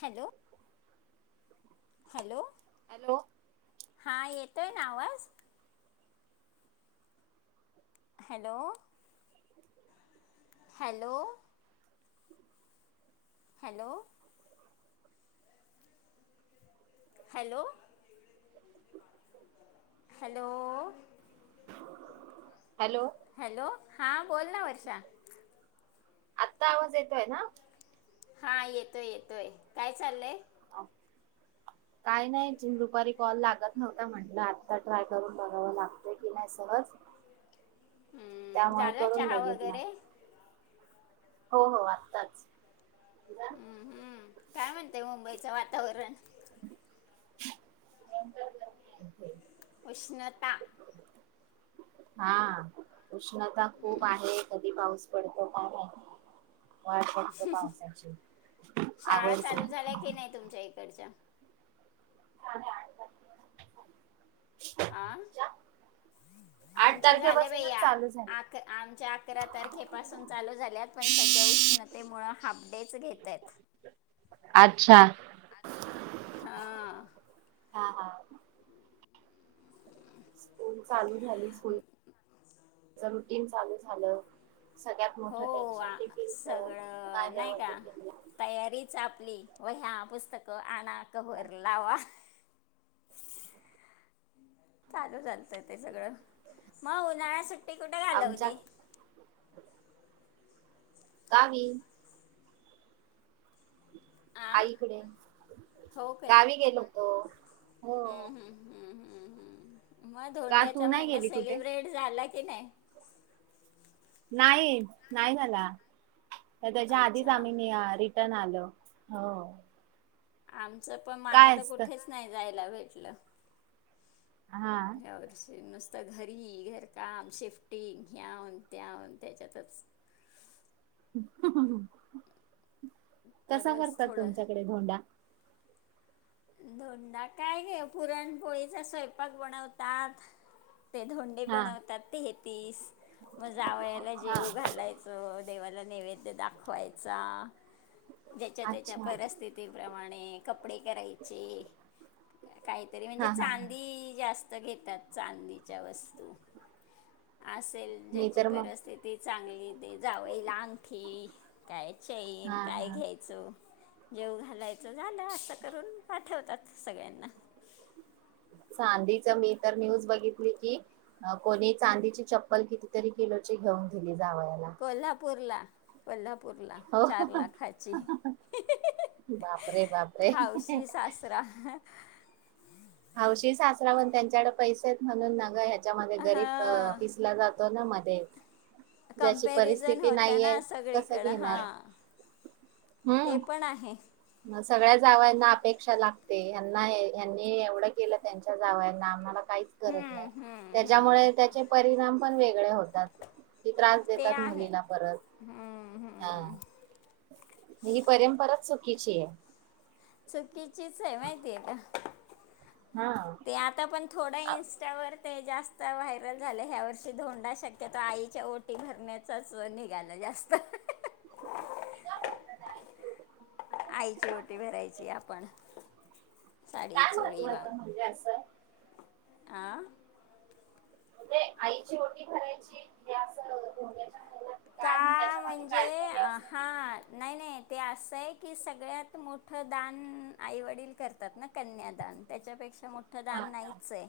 Hello hello hello येतय ना आवाज hello hello hello hello hello hello hello हा बोल ना वर्षा आत्ता आवाज येतोय ना हा येतोय येतोय काय चाललंय काय नाही दुपारी कॉल लागत नव्हता म्हटलं आता ट्राय करून बघाव लागतोय की नाही सहज हम्म, त्यामुळे झालं करून चहा बघित ना वगैरे हो हो आत्ताच हम्म हम्म. काय म्हणतेय मुंबईचं वातावरण? [unintelligible] उष्णता हा! उष्णता खूप हम्म. आहे, कधी पाऊस पत [unintelligible] वाट बघते पावसाची शाळा चालू आवर्जून झाल्या की नाही तुमच्या इकडच्या हा हा [unintelligible] आह? आठ आमच्या झाल्या तारखेपासूनच भैया चालू झालं आक आमच्या अकरा तारखे पासून चालू झाल्यात पण सध्या उष्णते मुळ हाफ डेच घेताय. अच्छा हा हा... हा हा.. चालू झाली स्कूल [inaudible] चालू. जिम चालू झालं. सगळ्यात हो मोठं टेनशन आ- टिफिनचं सगळं नाही कायद्याव टिफिनला? व ह्या, पुस्तकं आना क वर लावा. चालू चालतं ते सगळं, मग उन्हाळ्यासाठी ती कुठे आमच्या घालवली? गावी. आ आईकडे... हो काय गावी गेलो. हो. हो. हम्.. हम्म.. हम्.. मग का तू धोंड्याचा नाही महिना गेली कुठे? सेलिब्रेट झाला की मी नाही. नाही. नाही जाला. तर त्याच्या आधीच अच्छा आम्ही निहार तन आलो. आम च पण मला काय तर असतं कुठच नाही जाय ला भेटलो हा. यावर्षी नुसतं तर घरी घरकाम, शिफ्टिंग, ह्याव- त्याव त्याच्यातच. [inaudible] कसा तरच करतात थोडं तुमच्याकडे धोंडा? धोंडा काय घे पुरणपोळीचा स्वयंपाक बनवतात. ते धोंडे हा बनवतात ते तीस मग जावयाला हा. जेवू घालायचं. देवाला नैवेद्य दाखवायचा. ज्याच्या त्याच्या अच्छा परिस्थितीप्रमाणे कपडे करायचे. काय तरी म्हणजे हा हा हा चांदी असलं घे त्यात चांदीच्या वस्तू असेल मी ज्याची तर मग परिस्थिती चांगली ते जावयाला अंगठी काय चैन हा काय हा घ्यायच. जेवू घालायचं झालं असं करून आठवतात सगळ्यांना चांदीच मी तर न्यूज बघितली की कोणी चांदीची चप्पल कितीतरी किलोची घेऊन दिली. जावयाला पुरला पुूरला हो चार लाखाची, बापरे बापरे हावशी सासरा हौशी सासरा [unintelligible] त्यांच्याकड पैसेेत म्हणून नगं गरीब पिसला जातो. सोना मध्ये [unintelligible] कमपॅरिझन होता ना कसं सगळीकड हा घेणार ते पण आहे. ग सगळ्या जावयाना अपेक्षा लागते हयांना [unintelligible] ह एवढं केलं त्यांच्या जावयाना आम्हाला काहीच करत हम्म, नाही. हम्म, हम्म. त्याच्यामुळे त्याचे परिणाम पण वेग होतात. त्रास ते देतात आहे मुलीला परत हम्म, ह हम्म. ही परंपरा किची आहे. चुकीचीच आहे माहितीय का, हा. ते आता पण थोडा इं्स्टावर ते जास्त व्हायरल झालं ह्या वर्षी धोंडा शक्यतो आईच्या ओटी भरण्याचच निघालं जास्त का जायच आईची ओटी भरायची आपण साडी काय चोळी महत्व आपण वांग म्हणजे असं आ म्हणजे आईची ओटी भरायची [unintelligible] काय का त्याच्या मागे म्हणजे काहीतरी अ, असेल. हा नाही नाही ते असं की सगळ्यात मोठं दान आईवडील करतात ना कन्यादान त्याच्यापेक्षा मोठं हा दान हा नाहीच आहे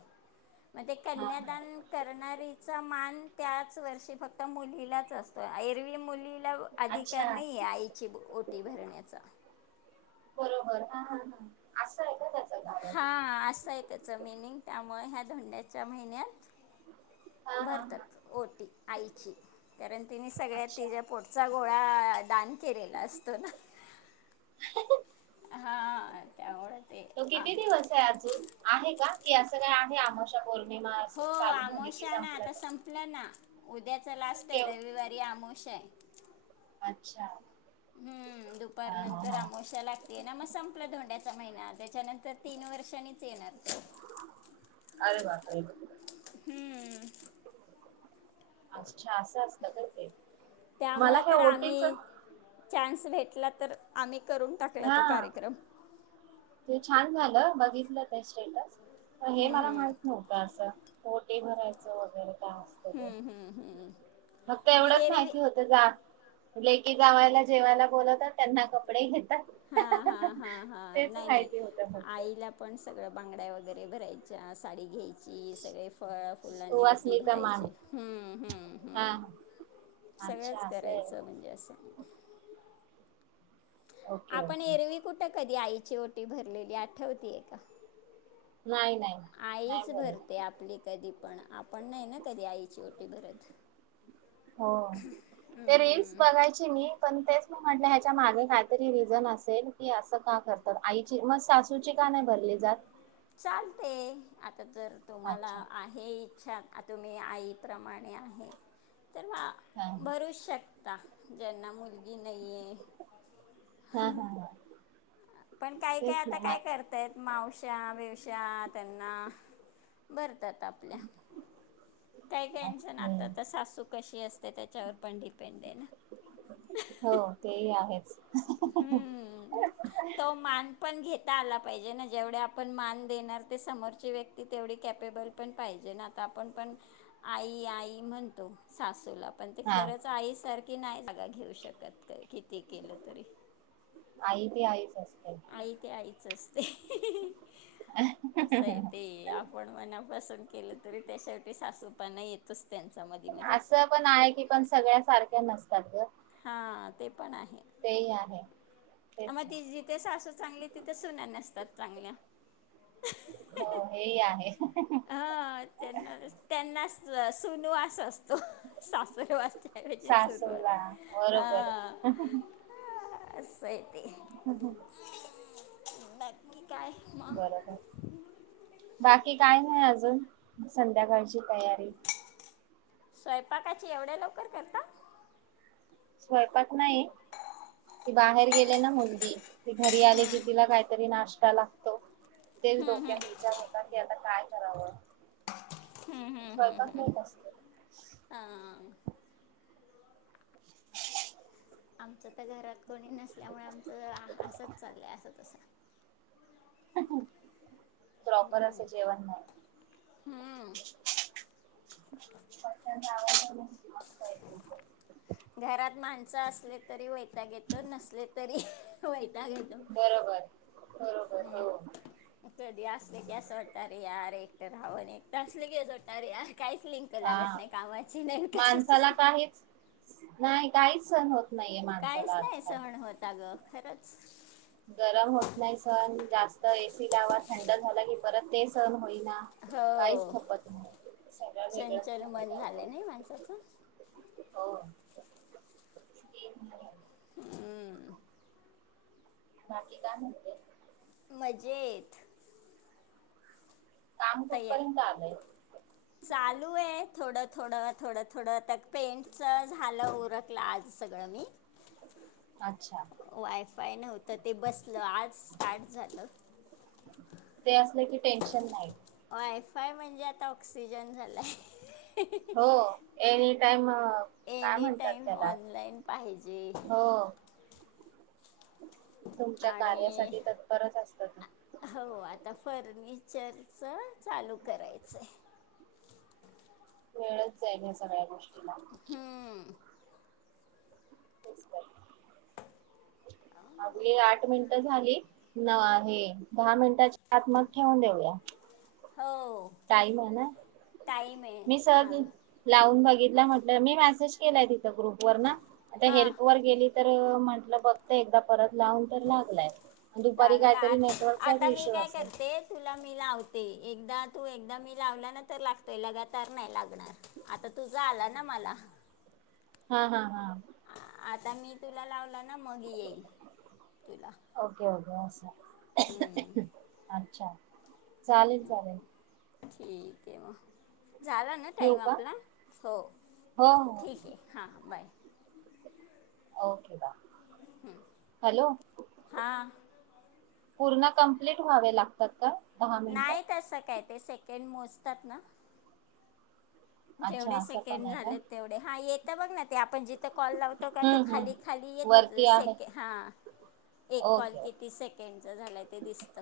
म्हगज ते हा हा कन्यादान करणारीचा मान त्याच वर्षी फक्त मुलीलाच असत एरवी मुली आप अधिकार अच्छा नाही आहे आईची ओटी भरण्याचा बरोबर ह ह ह असं आहे का त्या हा असं आहे त्याच मीनिंग त्यामुळे ह्या धोंड्याच्या महिन्यात हा हा हा भरतात ओटी आईची कारण तिने सगळ्यात अच्छा तच्या पोटचा गोळा दान केलेला असतो ना [inaudible] हा त्यावढ तो किती दिवस आहे अजून आहे का की असं काय आम्ही आमश बोलो हो आमोशा ना आता संपलं ना उद्या लास्ट आहे केव रविवारी आम शे अच्छा हम्म दुपार हा हा नंतर हा अमोश्या लागते ना मग संपलं धोंड्याचा महिना त्याच्यानंतर तीन वर्षांनीच येणार अरे बापरे हम्म अच्छा असं असतं का ते मला त्यामुळे हे ओटीच ला तर आम्ही करून टाकला हा तो कार्यक्रम ते छान झालं बघितलं त्या स्टेलस हे मला माहत नव्हतं असं होटे भरायचं वगैरे त ते हम्म, हम्म. हम्म. फक्त मग एवढंच एरवी माहिती होत जा लेकीी जावायला जेवायला बोलवतात त्यांना कपडे घेत हा हा हा हा नाही नाही माहिती होतं फक्त आईला पण सगळं बांगड्या वगैरे भरायच्या साडी घ्यायची सगळे फळ फुलांनी ओटी सुवासनीचा मान भरायची हम्म हम्म हा हम् हा सगळंच अच्छा असं करायचं आहे म्हणजे असं ओके आपण ओके एरवी कुठं कधी आय ओटी भरलेली आठवती का नाही नाही नाही आईच बरोबर भरते आपली कधी पण आपण नाही ना कधी आईची ओटी भरत हो ते रील्स हम्म बघायची मी पण तेच म्हटलं ह्याच्या मागे काहीतरी रिझन असेल की असं का करतात आईची मग सासूची का नाही भरली जात चालते आ आता जर तुम्हाला अच्छा आहे च्छा तुम्ही आईप्रमाणे आहे तर वा हा हा भरू शक आता ज्यांना मुलगी नाही आहे हा हा पण काही काय तेच आता ना मा काय करतय मावश्या बेवश्या त्यांना बरं काशन हम्म आता सासू कशी अस त्याच्यावर पंड पंडे आहे ना हो तेही आहेच हम्म तो मान पण घेत आला पाहिजे ना जेवढे आपण मान देणार ते समोरची व्यक्ती तेवढी कॅपेबल पण पाहिजे ना आता आपण पण आई आई म्हणतो सासूला पण ते हा खरंच आईसारखं की नाही सगा घेऊ शकत का किती केलं तरी आई ते आईच आई ते आईचच अस आहे ते आपण मनापासून केलं तरी त्या शेवी सासूपना येतच असं पण आहे की पण सगळ्या सारखं ते नसतात ग हा ते पण पण आहे तेही आहे तेच म ना. ते जिथे सासू चांगली तिथे सुना नसतात चांगल्या हो हे ही आहे सुनवास अस सासरवासच्या ऐवजी सुनवास सासूला बरोबर. असय ते. हम हम. [unintelligible] काय म? बरोबर बाकी काय नाही अजून. संध्याकाळची तयारी. स्वयपाकाची एवढ्या लवकर करता? स्वयंपाक नाही. बाहेर गेलिए ना मुलगी. ती घरी आले की तिला काही तरी नास्टा- का लागत. तेच डोक्या विचार होता की आता काय? कराव. हम्म हम्म हम्म हम्म असतो हां. आमचं. घरात कोणी नसल्यामुळे आमचं आ असच चाललंय. अस तस. प्रॉपर असे जेवण नाही. आवाज पण किती मस्त येतो. घरात माणसास रिपेयरी वयी े [inaudible] नसले तरी वयताग येतो बरोबर बरोबर हो कधी असले की असं वाटतं अरे यार रे एकटं राहव. एकट असले की, अस वाटत अरे यार, काहीच लिंक लागत हा नाही कामाची नाही कशाचीच माणसाला नाही. काहीच नाही काहीच सण होत नाहीये माणसाला काहीच नाही आजकाल. सण होत आग. खरंच. गरम होत नाही सन जास्त ए सी लावा थंड झाला की परत ते सन होईल. हो काहीच खपत नाही सगळं वेगळंच चंचल झालय मन काय झालं नाही माणसाचं ते हो. तीन झाले. ह बा आपली काय म्हणते बजेत काम त कुठपर्यंत आलंय चालू आहे थोड थोडं थोड थोडं पेंटच झालं उरकलं आज सगळं मी अच्छा वायफाय नव्हतं ते बसलं आज स्टार्ट झालं ते असलं की टेन्शन नाही. वायफाय म्हणजे आता ऑक्सिजन झालाय हो any time any time online पाहिजे हो तुमच्या आणि कार्यासाठी तत्परच असत ते हो आता फर्निचर च चालू करायचं कळत जाईल ह्या सगळ्या गोष्टी हम्म तेच तर थांब आपली बघूयात आठ मिनटं झाली न आहे दहा मिनटांच्या आत मग ठेवून देऊया हो टाईम आहे ना टाईम आहे मी दहा सहज मिनिट लावून बघ म्हटलं मी मेसेज केलाय ग्रुप वर ना आ हां हेल्प वर गेली तर म्हंटलं बघत एकदा परत लावून तर लागलाय दुपारी लागला आ काहीतरी नेटवर्कचाच आता मी इश्यू काय असेल करते तुला मी लावते एकदा तू एकदा मी लावला ना तर लागतोय लगातार नाही लागणार आता तुझा आला ना मला हा, हा, हा आ- आता मी तुला लावला मग येईल तुला ओके अच्छा चालेल, चालेल ठीक आहे म झाला ना ठेवू टाईम का आपला हो हो ठीक हो आहे हां बाय ओके बाय हॅलो हां पूर्ण कमप्लीट व्हावे लागतात का दहा मिनिटं नाही तसं कायत ते सेकंड मोजतात ना जेवढे अच्छा असं पण सेकंड आहे का झाले तेवढे हा एक ते बघ ना ते आपण कॉल लावतो का तू हम्म हम्म खाली खाली येत वरती आहे सेक हा एक कॉल ओके ओके किती सेकडचा झाला ते दिसत